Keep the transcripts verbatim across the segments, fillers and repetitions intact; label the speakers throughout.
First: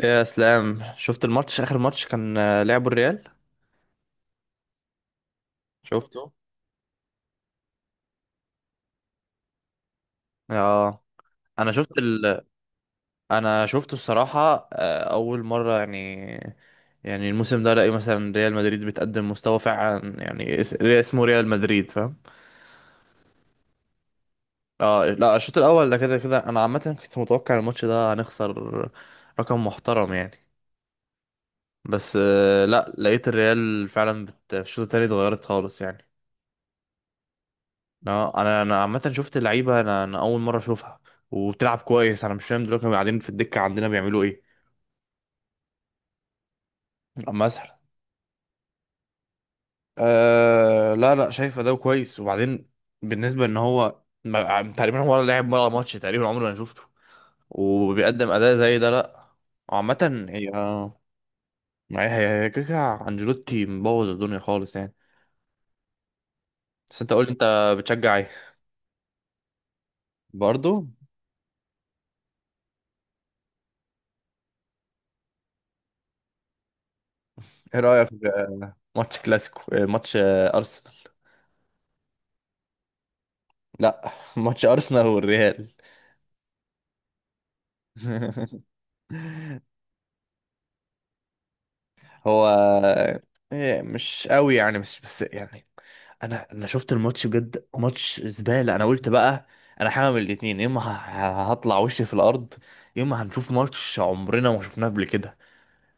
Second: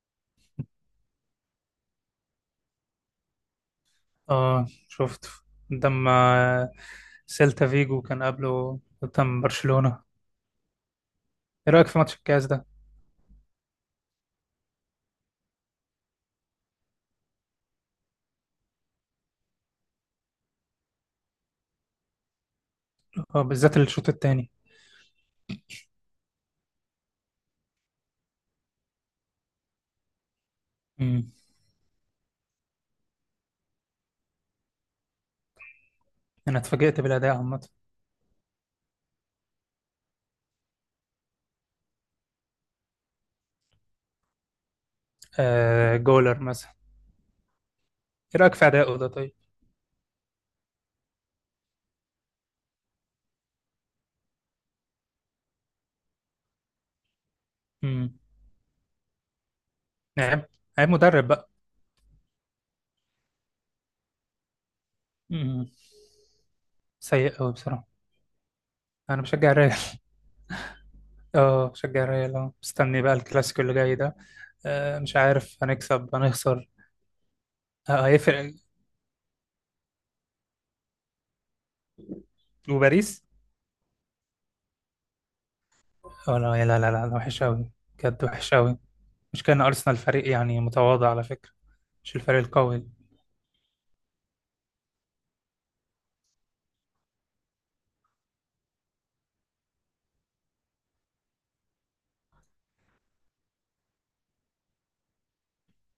Speaker 1: يا اسلام، شفت الماتش؟ اخر ماتش كان، آه، لعبوا الريال.
Speaker 2: اه، شفت قدام
Speaker 1: شفته.
Speaker 2: آه، سيلتا فيجو كان قبله قدام برشلونة.
Speaker 1: اه. انا
Speaker 2: ايه رأيك
Speaker 1: شفت
Speaker 2: في ماتش
Speaker 1: ال...
Speaker 2: الكاس ده؟
Speaker 1: انا شفته الصراحه، آه، اول مره يعني. يعني الموسم ده الاقي مثلا ريال مدريد بتقدم مستوى فعلا، يعني اس- اسمه ريال مدريد، فاهم.
Speaker 2: اه، بالذات الشوط الثاني.
Speaker 1: اه لا، الشوط الاول ده كده كده، انا عامه كنت متوقع الماتش ده هنخسر. رقم محترم يعني.
Speaker 2: امم.
Speaker 1: بس آه، لا، لقيت الريال فعلا بت... في الشوط التاني اتغيرت خالص يعني.
Speaker 2: انا اتفاجئت بالاداء عامة.
Speaker 1: لا انا انا عامه شفت لعيبه، انا انا اول مره اشوفها. وبتلعب كويس. انا مش فاهم دلوقتي كانوا قاعدين في الدكه عندنا بيعملوا ايه.
Speaker 2: آه جولر مثلا.
Speaker 1: مثلا.
Speaker 2: ايه رأيك في اداؤه ده طيب؟
Speaker 1: أه لا لا، شايف اداؤه كويس. وبعدين بالنسبه ان هو ما- تقريبا هو ولا لعب ولا ماتش تقريبا عمري ما شفته
Speaker 2: امم.
Speaker 1: وبيقدم اداء زي ده، لا. عامه
Speaker 2: عيب.
Speaker 1: هي،
Speaker 2: عيب
Speaker 1: آه،
Speaker 2: مدرب بقى.
Speaker 1: هي هي هي كده كده، انجيلوتي مبوظ الدنيا خالص يعني.
Speaker 2: امم.
Speaker 1: بس انت قول
Speaker 2: سيء
Speaker 1: لي، انت
Speaker 2: قوي بصراحة.
Speaker 1: بتشجع ايه؟
Speaker 2: انا بشجع الريال.
Speaker 1: برضه.
Speaker 2: اه، بشجع الريال. اه مستني بقى الكلاسيكو اللي جاي ده. آه مش عارف هنكسب هنخسر.
Speaker 1: ايه
Speaker 2: آه
Speaker 1: رايك
Speaker 2: هيفرق.
Speaker 1: في ماتش كلاسيكو، آه، ماتش، آه، ارسنال.
Speaker 2: وباريس.
Speaker 1: لا ماتش ارسنال والريال.
Speaker 2: اه، لا لا لا لا لا، وحش قوي. بجد وحش قوي. مش كان أرسنال فريق يعني متواضع على فكرة؟ مش الفريق
Speaker 1: هو
Speaker 2: القوي.
Speaker 1: إيه، مش قوي يعني، مش بس يعني انا انا شفت الماتش، بجد ماتش زبالة. انا قلت بقى انا هعمل الاتنين: يا اما ه- ه- هطلع وشي في الارض، يا اما هنشوف ماتش عمرنا ما شفناه قبل كده،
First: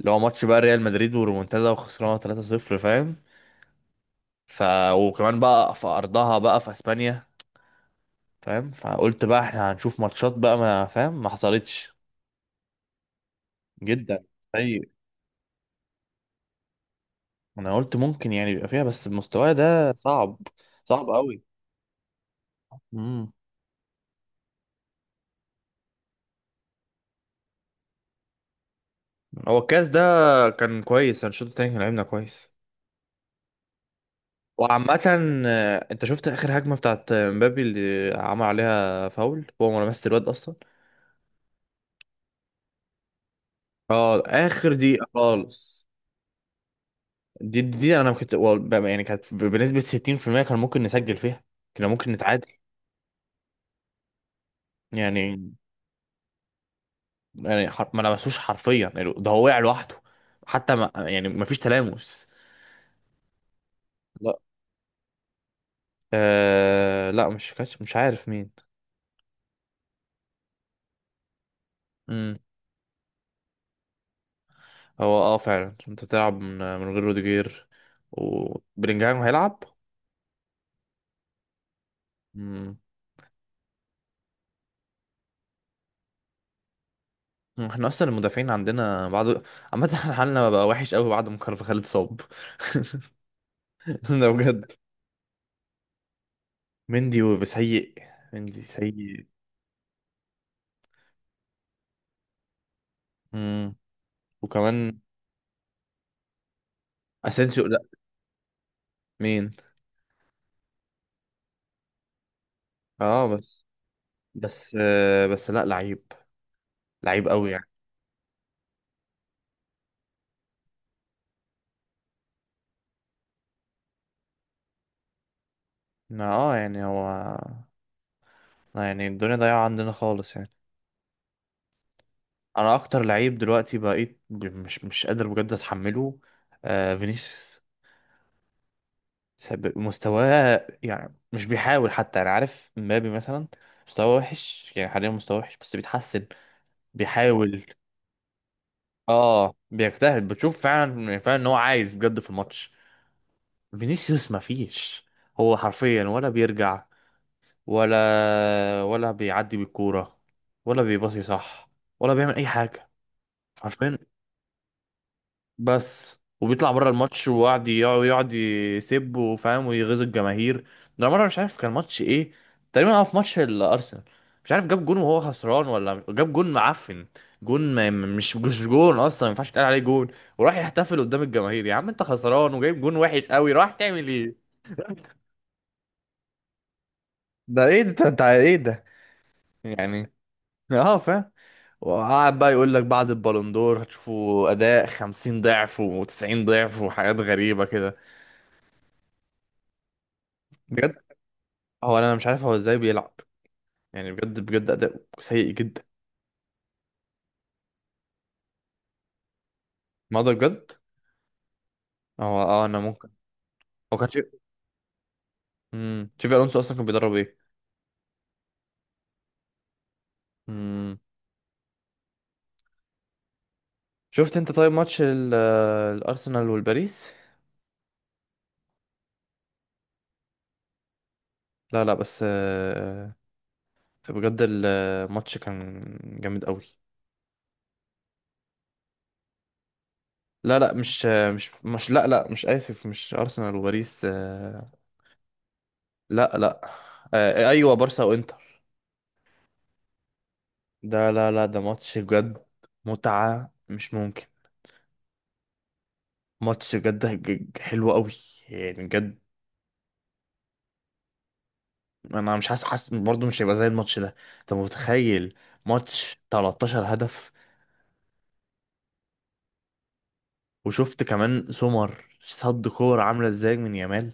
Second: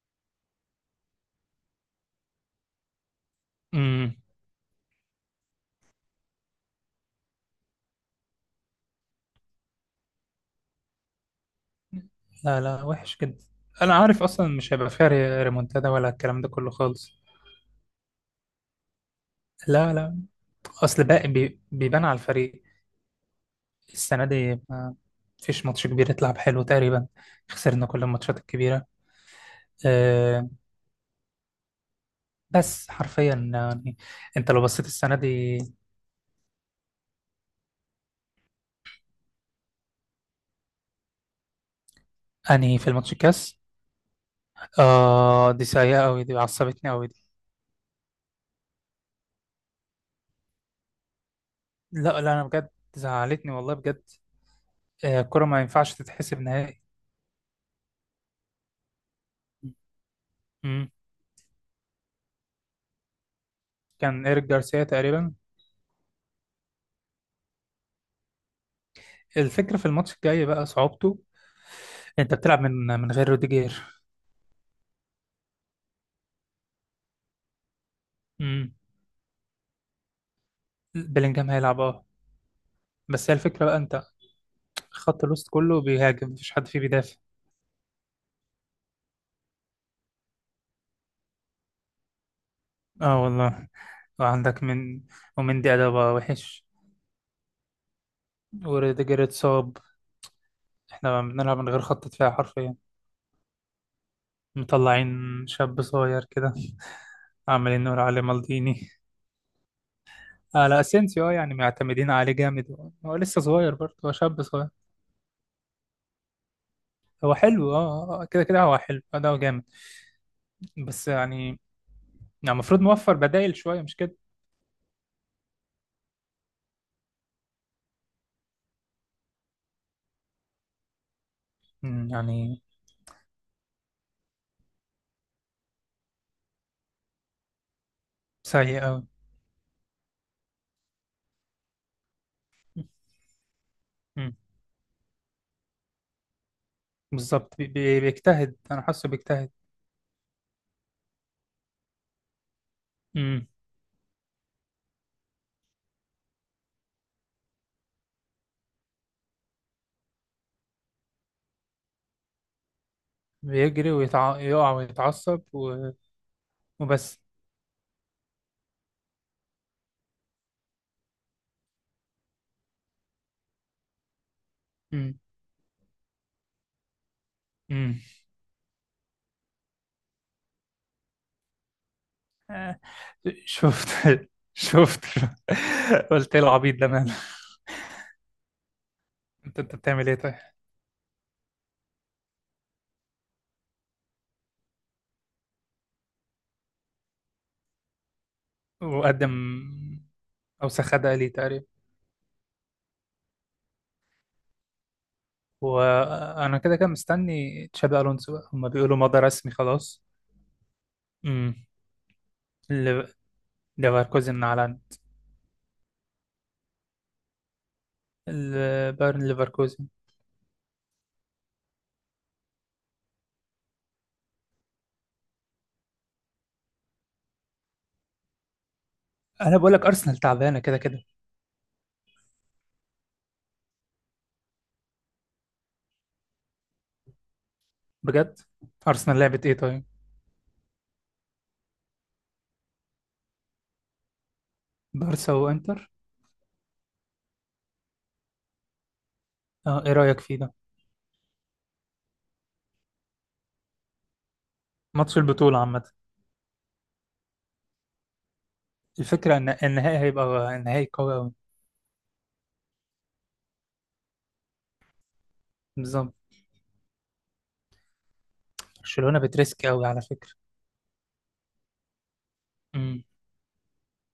Speaker 1: اللي هو ماتش بقى ريال مدريد ورومونتادا وخسرانه ثلاثة صفر، فاهم.
Speaker 2: امم.
Speaker 1: ف وكمان بقى في ارضها بقى، في اسبانيا، فاهم. فقلت بقى احنا هنشوف ماتشات بقى، ما فاهم ما حصلتش.
Speaker 2: لا لا، وحش جدا. أنا
Speaker 1: جدا.
Speaker 2: عارف أصلا مش
Speaker 1: طيب.
Speaker 2: هيبقى فيها ري- ريمونتادا ولا الكلام ده كله خالص.
Speaker 1: انا قلت ممكن يعني يبقى فيها، بس المستوى ده
Speaker 2: لا لا.
Speaker 1: صعب.
Speaker 2: أصل
Speaker 1: صعب
Speaker 2: بقى
Speaker 1: قوي.
Speaker 2: بي- بيبان على الفريق.
Speaker 1: امم.
Speaker 2: السنة دي ما فيش ماتش كبير يتلعب حلو تقريبا. خسرنا كل الماتشات الكبيرة.
Speaker 1: هو الكاس ده
Speaker 2: أه.
Speaker 1: كان كويس. أنا الشوط التاني كان لعبنا كويس.
Speaker 2: بس حرفيا يعني أنت لو بصيت
Speaker 1: وعامة،
Speaker 2: السنة دي.
Speaker 1: آه، انت شفت اخر هجمة بتاعت مبابي اللي عمل عليها فاول؟ هو ما لمس الواد اصلا.
Speaker 2: أنهي في الماتش الكاس؟
Speaker 1: اه، اخر دقيقة
Speaker 2: آه دي
Speaker 1: خالص.
Speaker 2: سيئة أوي، دي عصبتني أوي.
Speaker 1: دي دي انا كنت وال- بقى- يعني كانت بنسبة ستين في المية كان ممكن نسجل فيها، كان
Speaker 2: لا
Speaker 1: ممكن
Speaker 2: لا، انا
Speaker 1: نتعادل
Speaker 2: بجد زعلتني والله بجد. آه،
Speaker 1: يعني.
Speaker 2: الكرة ما ينفعش تتحسب نهائي.
Speaker 1: يعني حر- ما لمسوش حرفيا يعني، ده هو وقع لوحده، حتى
Speaker 2: مم.
Speaker 1: ما يعني ما فيش تلامس.
Speaker 2: كان ايريك جارسيا تقريبا.
Speaker 1: آه لا، مش كاتش، مش عارف مين.
Speaker 2: الفكرة في الماتش الجاي بقى صعوبته. انت
Speaker 1: امم.
Speaker 2: بتلعب من من غير روديجير.
Speaker 1: هو اه فعلا، انت بتلعب من, من غير روديجير،
Speaker 2: مم.
Speaker 1: وبلينجهام هيلعب.
Speaker 2: بلينجهام هيلعب اه.
Speaker 1: امم.
Speaker 2: بس هي الفكرة بقى انت خط الوسط كله بيهاجم مفيش حد فيه بيدافع.
Speaker 1: احنا اصلا المدافعين عندنا بعد عامة احنا حالنا بقى وحش قوي بعد ما كارفاخال اتصاب.
Speaker 2: اه والله.
Speaker 1: ده
Speaker 2: وعندك
Speaker 1: بجد.
Speaker 2: من ومن دي بقى وحش.
Speaker 1: مندي وسيء. مندي
Speaker 2: وروديجير
Speaker 1: سيء.
Speaker 2: اتصاب. احنا بنلعب من غير خط دفاع حرفيا.
Speaker 1: امم. وكمان
Speaker 2: مطلعين شاب صغير كده،
Speaker 1: اسينسيو، لا.
Speaker 2: عمالين نقول عليه مالديني.
Speaker 1: مين؟
Speaker 2: آه لا، اسينسيو. اه يعني معتمدين عليه جامد، هو
Speaker 1: اه
Speaker 2: لسه
Speaker 1: بس.
Speaker 2: صغير برضه، هو شاب صغير.
Speaker 1: بس، آه بس لا، لعيب. لعيب
Speaker 2: هو
Speaker 1: قوي يعني.
Speaker 2: حلو اه. آه، آه، كده كده هو حلو، اداؤه جامد. بس يعني يعني المفروض نوفر بدائل شويه مش كده؟
Speaker 1: ما اه يعني هو، آه يعني الدنيا ضايعة عندنا خالص يعني.
Speaker 2: مم، يعني
Speaker 1: انا اكتر لعيب دلوقتي بقيت ب- مش مش قادر بجد اتحمله، آه فينيسيوس.
Speaker 2: سيء قوي.
Speaker 1: سب- مستواه، يعني مش بيحاول حتى. انا عارف مبابي مثلا مستواه وحش يعني حاليا، مستواه وحش بس بيتحسن،
Speaker 2: بالظبط،
Speaker 1: بيحاول.
Speaker 2: بي- بي- بيجتهد، انا حاسه بيجتهد.
Speaker 1: اه بيجتهد، بتشوف فعلا يعني فعلا ان هو عايز بجد في الماتش.
Speaker 2: مم.
Speaker 1: فينيسيوس مفيش، هو حرفيا ولا بيرجع، ولا ولا بيعدي بالكورة، ولا بيباصي صح، ولا بيعمل اي حاجة،
Speaker 2: بيجري
Speaker 1: حرفيا.
Speaker 2: ويتع... يقع ويتعصب و،
Speaker 1: بس وبيطلع بره
Speaker 2: وبس.
Speaker 1: الماتش وقعد يقعد يقعد يسب، وفاهم، ويغيظ الجماهير. ده مره مش عارف كان ماتش ايه، تقريبا اه في ماتش الارسنال، مش عارف جاب جون
Speaker 2: مم.
Speaker 1: وهو خسران، ولا جاب جون معفن. جون ما
Speaker 2: مم.
Speaker 1: مش مش جون اصلا، ما ينفعش يتقال عليه جون. وراح يحتفل قدام الجماهير. يا عم انت خسران
Speaker 2: آه.
Speaker 1: وجايب جون وحش قوي، راح
Speaker 2: شفت.
Speaker 1: تعمل ايه؟
Speaker 2: شفت قلت ايه العبيط ده ماله؟
Speaker 1: ده ايه ده؟ انت أنت ايه ده؟
Speaker 2: انت انت بتعمل
Speaker 1: يعني،
Speaker 2: ايه طيب؟
Speaker 1: اه فاهم. وقعد بقى يقول لك بعد البالون دور هتشوفوا اداء خمسين ضعف و90 ضعف وحاجات غريبه كده.
Speaker 2: وقدم اوسخ
Speaker 1: بجد.
Speaker 2: اداء ليه تقريبا.
Speaker 1: هو انا مش عارف هو ازاي بيلعب، يعني بجد بجد اداء سيء جدا.
Speaker 2: وانا كده كده مستني تشابي الونسو بقى، هما بيقولوا مضى رسمي خلاص.
Speaker 1: ما ده بجد.
Speaker 2: امم.
Speaker 1: هو اه انا
Speaker 2: ل-
Speaker 1: ممكن، هو كان شيف.
Speaker 2: ليفركوزن اعلن.
Speaker 1: امم شيفي الونسو اصلا كان بيدرب ايه؟
Speaker 2: ال- بايرن ليفركوزن.
Speaker 1: امم. شفت انت طيب ماتش ال- آه، الارسنال والباريس؟
Speaker 2: انا بقول لك ارسنال تعبانه كده كده.
Speaker 1: لا لا، بس، آه، بجد الماتش كان جامد قوي.
Speaker 2: بجد ارسنال لعبت ايه طيب؟
Speaker 1: لا لا، مش آه، مش مش لا لا، مش، اسف، مش ارسنال وباريس، آه،
Speaker 2: بارسا وانتر.
Speaker 1: لا لا، آه، ايوه، بارسا وانتر.
Speaker 2: اه، ايه رايك فيه ده؟
Speaker 1: ده، لا لا، ده ماتش بجد متعة مش ممكن.
Speaker 2: ماتش البطوله عامه.
Speaker 1: ماتش بجد هج- حلو قوي، يعني بجد.
Speaker 2: الفكره ان النهائي هيبقى النهائي قوي قوي.
Speaker 1: انا مش حاسس، حاسس برضه مش هيبقى زي الماتش ده. انت متخيل
Speaker 2: بالظبط.
Speaker 1: ماتش 13 هدف؟
Speaker 2: برشلونه بتريسك قوي على فكره.
Speaker 1: وشفت كمان سمر صد كور
Speaker 2: امم.
Speaker 1: عامله ازاي من يامال.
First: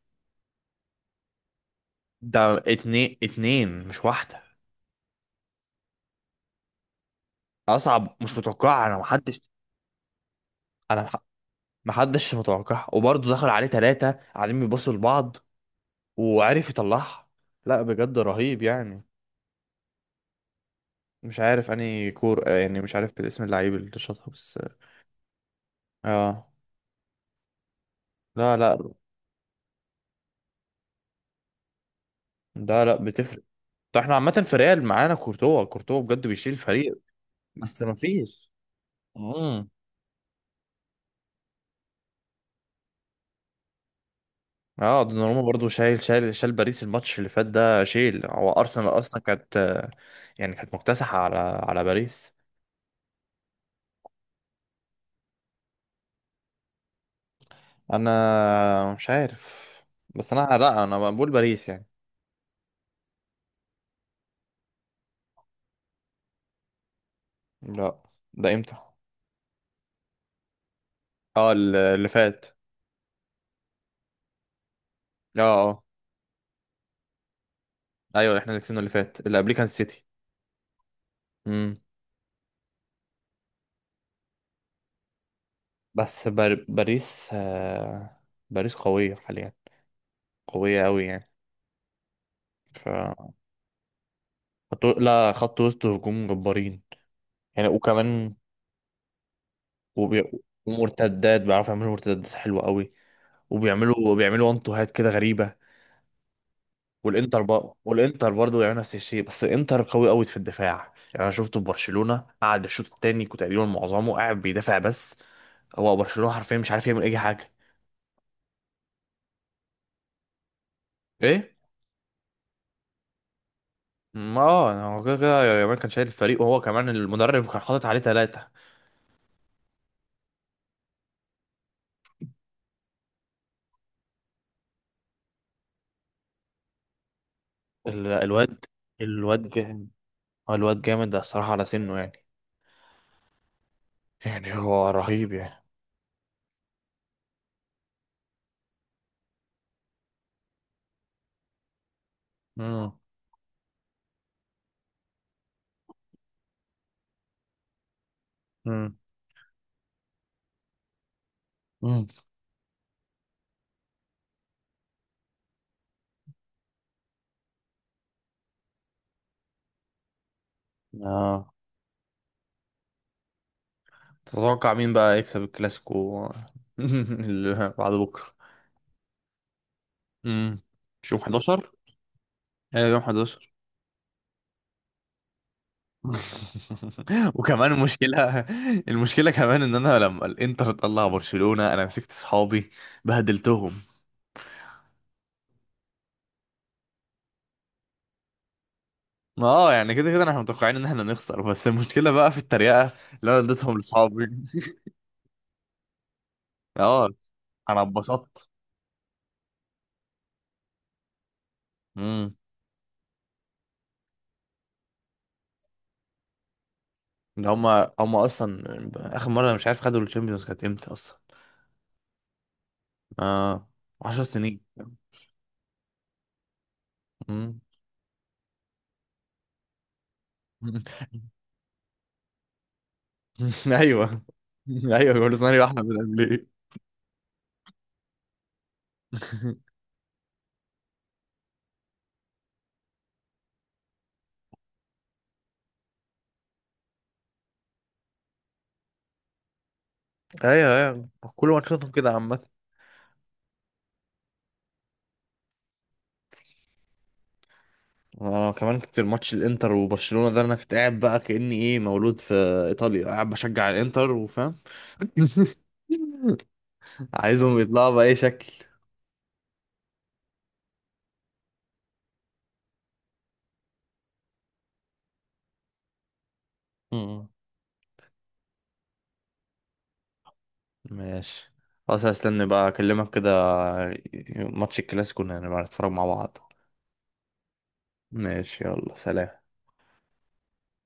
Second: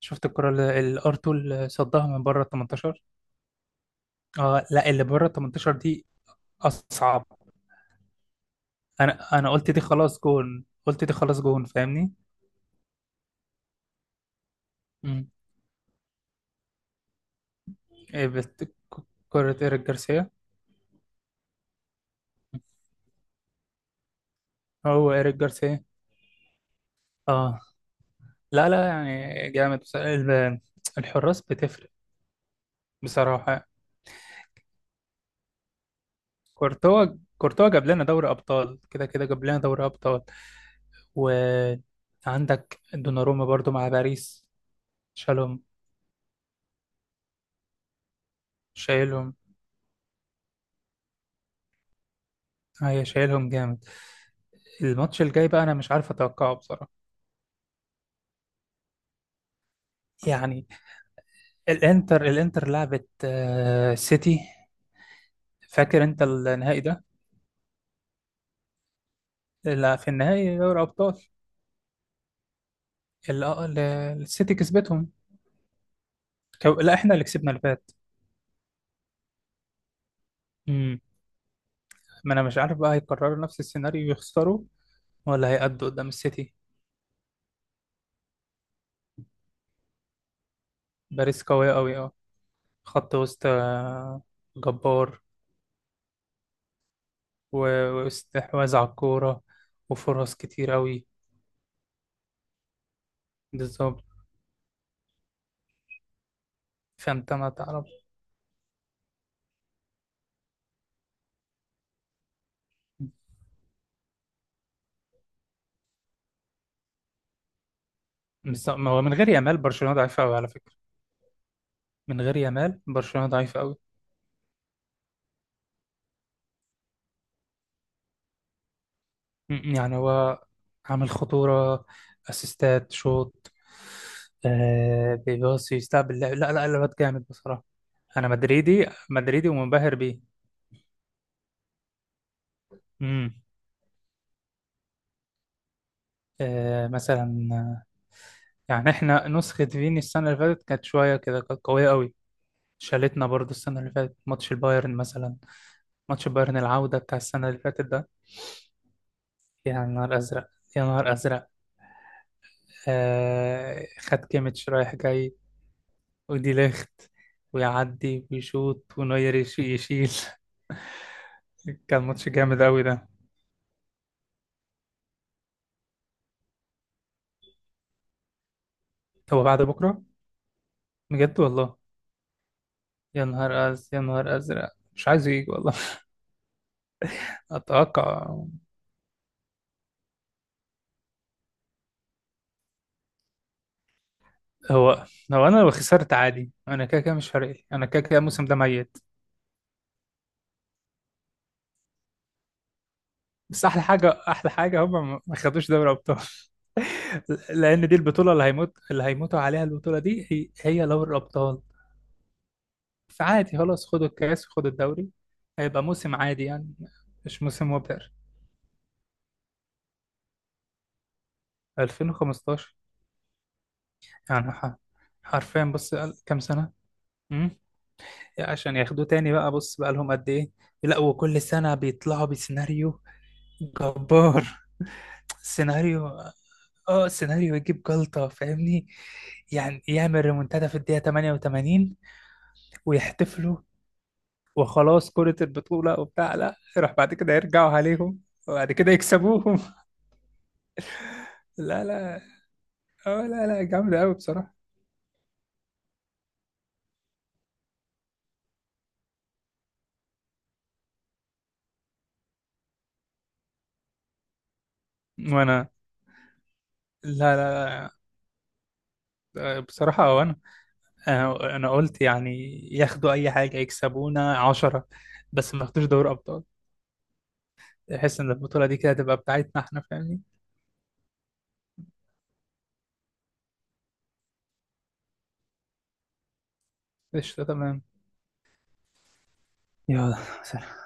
Speaker 2: شفت الكره اللي الارتو اللي صدها من بره ال
Speaker 1: ده
Speaker 2: تمنتاشر.
Speaker 1: اتنين اتنين مش واحده.
Speaker 2: اه لا، اللي بره ال تمنتاشر دي اصعب.
Speaker 1: اصعب، مش متوقع. انا
Speaker 2: انا
Speaker 1: محدش،
Speaker 2: انا قلت دي خلاص جون،
Speaker 1: انا
Speaker 2: قلت دي
Speaker 1: مح-
Speaker 2: خلاص جون، فاهمني.
Speaker 1: محدش متوقع. وبرضه دخل عليه ثلاثه قاعدين بيبصوا
Speaker 2: مم.
Speaker 1: لبعض، وعرف يطلعها. لا بجد
Speaker 2: إيه
Speaker 1: رهيب
Speaker 2: بت... ك-
Speaker 1: يعني.
Speaker 2: كرة إيريك جارسيا.
Speaker 1: مش عارف اني كور، آه، يعني مش عارف الاسم، اللعيب اللي شاطها بس.
Speaker 2: هو إيريك جارسيا.
Speaker 1: اه،
Speaker 2: اه.
Speaker 1: لا
Speaker 2: لا
Speaker 1: لا.
Speaker 2: لا، يعني جامد، بس- ال- الحراس بتفرق،
Speaker 1: ده لا، بتفرق.
Speaker 2: بصراحة.
Speaker 1: ده احنا عامة في ريال معانا كورتوا، كورتوا بجد بيشيل الفريق.
Speaker 2: كورتوا، كورتوا
Speaker 1: بس
Speaker 2: جاب
Speaker 1: ما
Speaker 2: لنا دوري
Speaker 1: فيش.
Speaker 2: أبطال، كده كده جاب لنا
Speaker 1: امم.
Speaker 2: دوري أبطال. وعندك دوناروما برضو مع باريس.
Speaker 1: اه دوناروما
Speaker 2: شالهم.
Speaker 1: برضو شايل شايل شال باريس الماتش اللي فات ده. شيل. هو ارسنال اصلا
Speaker 2: شايلهم.
Speaker 1: كانت يعني كانت مكتسحة على على باريس.
Speaker 2: هي شايلهم جامد. الماتش الجاي بقى أنا مش عارف أتوقعه بصراحة.
Speaker 1: انا مش عارف. بس انا،
Speaker 2: يعني
Speaker 1: لا، انا بقول باريس يعني.
Speaker 2: الإنتر الإنتر لعبت آه، سيتي. فاكر انت النهائي ده؟
Speaker 1: لا، ده امتى؟
Speaker 2: اللي في النهائي دوري ابطال،
Speaker 1: اه ال- اللي فات.
Speaker 2: اللي آه، اللي السيتي كسبتهم.
Speaker 1: اه. اه
Speaker 2: كو... لا، احنا اللي كسبنا اللي فات.
Speaker 1: ايوه، احنا اللي كسبنا اللي فات، اللي قبليه كان سيتي.
Speaker 2: امم.
Speaker 1: امم.
Speaker 2: ما انا مش عارف بقى هيكرروا نفس السيناريو يخسروا، ولا هيأدوا قدام
Speaker 1: بس
Speaker 2: السيتي.
Speaker 1: بار... باريس آه... باريس قوية حاليا، قوية قوي يعني.
Speaker 2: باريس قوية قوي اه.
Speaker 1: ف
Speaker 2: خط وسط آه،
Speaker 1: خط...
Speaker 2: جبار.
Speaker 1: لا، خط وسط وهجوم جبارين
Speaker 2: و-
Speaker 1: يعني. وكمان
Speaker 2: واستحواذ على الكورة،
Speaker 1: وبي...
Speaker 2: وفرص كتير قوي.
Speaker 1: ومرتدات، بيعرفوا يعملوا مرتدات حلوة قوي.
Speaker 2: بالظبط،
Speaker 1: وبيعملوا وبيعملوا وان تو هات كده غريبة.
Speaker 2: فانت
Speaker 1: والانتر
Speaker 2: ما
Speaker 1: بقى
Speaker 2: تعرف.
Speaker 1: والانتر برضه بيعملوا نفس الشيء، بس الانتر قوي قوي في الدفاع يعني. انا شفته في برشلونة قعد الشوط التاني كنت تقريبا معظمه قاعد بيدافع بس. هو برشلونة حرفيا مش عارف يعمل اي حاجة.
Speaker 2: بالظبط، ما هو من غير يامال برشلونة ضعيفة قوي على فكرة.
Speaker 1: ايه.
Speaker 2: من غير يامال برشلونة ضعيفة قوي.
Speaker 1: ما اه يعني هو كده كده يامال كان شايل الفريق، وهو كمان المدرب كان حاطط عليه ثلاثة.
Speaker 2: م- يعني هو عامل خطورة، اسيستات، شوط. آه بيباصي، يستقبل، لعب. لا لا، لعبات جامد بصراحة. انا
Speaker 1: الواد.
Speaker 2: مدريدي مدريدي
Speaker 1: الواد جامد.
Speaker 2: ومنبهر بيه.
Speaker 1: الواد جامد الصراحة على سنه يعني.
Speaker 2: امم.
Speaker 1: يعني هو رهيب يعني.
Speaker 2: آه مثلا، آه، يعني احنا نسخة فيني السنة اللي فاتت كانت شوية كده، كانت قوية قوي.
Speaker 1: امم.
Speaker 2: شالتنا برضو السنة اللي فاتت ماتش البايرن مثلا. ماتش البايرن العودة بتاع السنة اللي فاتت ده.
Speaker 1: امم.
Speaker 2: يا نهار أزرق، يا نهار أزرق.
Speaker 1: مم.
Speaker 2: آه خد كيميتش رايح جاي ودي لخت، ويعدي ويشوط ونوير يش- يشيل.
Speaker 1: اه
Speaker 2: كان ماتش جامد أوي ده.
Speaker 1: تتوقع مين بقى يكسب الكلاسيكو؟ اللي بعد بكره.
Speaker 2: هو بعد بكرة.
Speaker 1: مم. مش يوم
Speaker 2: بجد
Speaker 1: حداشر؟
Speaker 2: والله.
Speaker 1: ايوه يوم
Speaker 2: يا
Speaker 1: احد عشر.
Speaker 2: نهار أز يا نهار أزرق، مش عايز يجي والله.
Speaker 1: وكمان
Speaker 2: أتوقع.
Speaker 1: المشكله، المشكله كمان ان انا لما الانتر طلع برشلونه انا مسكت صحابي بهدلتهم.
Speaker 2: هو لو أنا لو خسرت عادي، أنا كده كده مش فارق لي، أنا كده كده الموسم ده ميت.
Speaker 1: اه يعني كده كده احنا متوقعين ان احنا نخسر، بس المشكله بقى في التريقه اللي انا
Speaker 2: بس
Speaker 1: اديتهم
Speaker 2: أحلى حاجة،
Speaker 1: لصحابي.
Speaker 2: أحلى حاجة هم ما ما خدوش دوري أبطال.
Speaker 1: اه. انا
Speaker 2: لأن دي البطولة اللي
Speaker 1: اتبسطت.
Speaker 2: هيموت اللي هيموتوا عليها، البطولة دي هي هي دوري الأبطال.
Speaker 1: مم.
Speaker 2: فعادي خلاص، خدوا الكاس وخدوا الدوري، هيبقى موسم عادي يعني، مش
Speaker 1: ده
Speaker 2: موسم
Speaker 1: هما
Speaker 2: مبهر.
Speaker 1: هما اصلا اخر مره أنا مش عارف خدوا الشامبيونز كانت امتى اصلا.
Speaker 2: ألفين وخمستاشر.
Speaker 1: اه، عشر
Speaker 2: يعني
Speaker 1: سنين.
Speaker 2: ح- حرفيا بص قال- كام سنة. امم.
Speaker 1: مم.
Speaker 2: عشان ياخدوه تاني بقى، بص بقى لهم قد ايه. لا، وكل سنة بيطلعوا بسيناريو
Speaker 1: ايوه.
Speaker 2: جبار.
Speaker 1: ايوه كل سنه يبقى احنا
Speaker 2: سيناريو.
Speaker 1: بنعمل ايه.
Speaker 2: اه، سيناريو يجيب جلطة فاهمني. يعني يعمل ريمونتادا في الدقيقة الثامنة والثمانين، ويحتفلوا وخلاص، كرة البطولة وبتاع، لا، يروح بعد كده يرجعوا عليهم وبعد كده يكسبوهم.
Speaker 1: ايوه. ايوه كل
Speaker 2: لا
Speaker 1: ماتشاتهم كده
Speaker 2: لا.
Speaker 1: عامه.
Speaker 2: اه لا لا، جامدة قوي بصراحة.
Speaker 1: انا كمان كنت الماتش الانتر وبرشلونه ده انا كنت قاعد بقى كاني ايه، مولود في ايطاليا، قاعد بشجع الانتر، وفاهم
Speaker 2: وانا. لا
Speaker 1: عايزهم
Speaker 2: لا.
Speaker 1: يطلعوا بأي شكل.
Speaker 2: لا، بصراحة. وانا، انا أنا قلت يعني ياخدوا اي حاجه، يكسبونا عشرة، بس ما ياخدوش دوري ابطال.
Speaker 1: مم.
Speaker 2: احس ان البطوله دي كده تبقى بتاعتنا احنا، فاهمني.
Speaker 1: ماشي، خلاص هستنى بقى اكلمك كده، ماتش الكلاسيكو نبقى نتفرج مع بعض.
Speaker 2: قشطه تمام.
Speaker 1: ماشي يلا سلام.
Speaker 2: يلا سلام.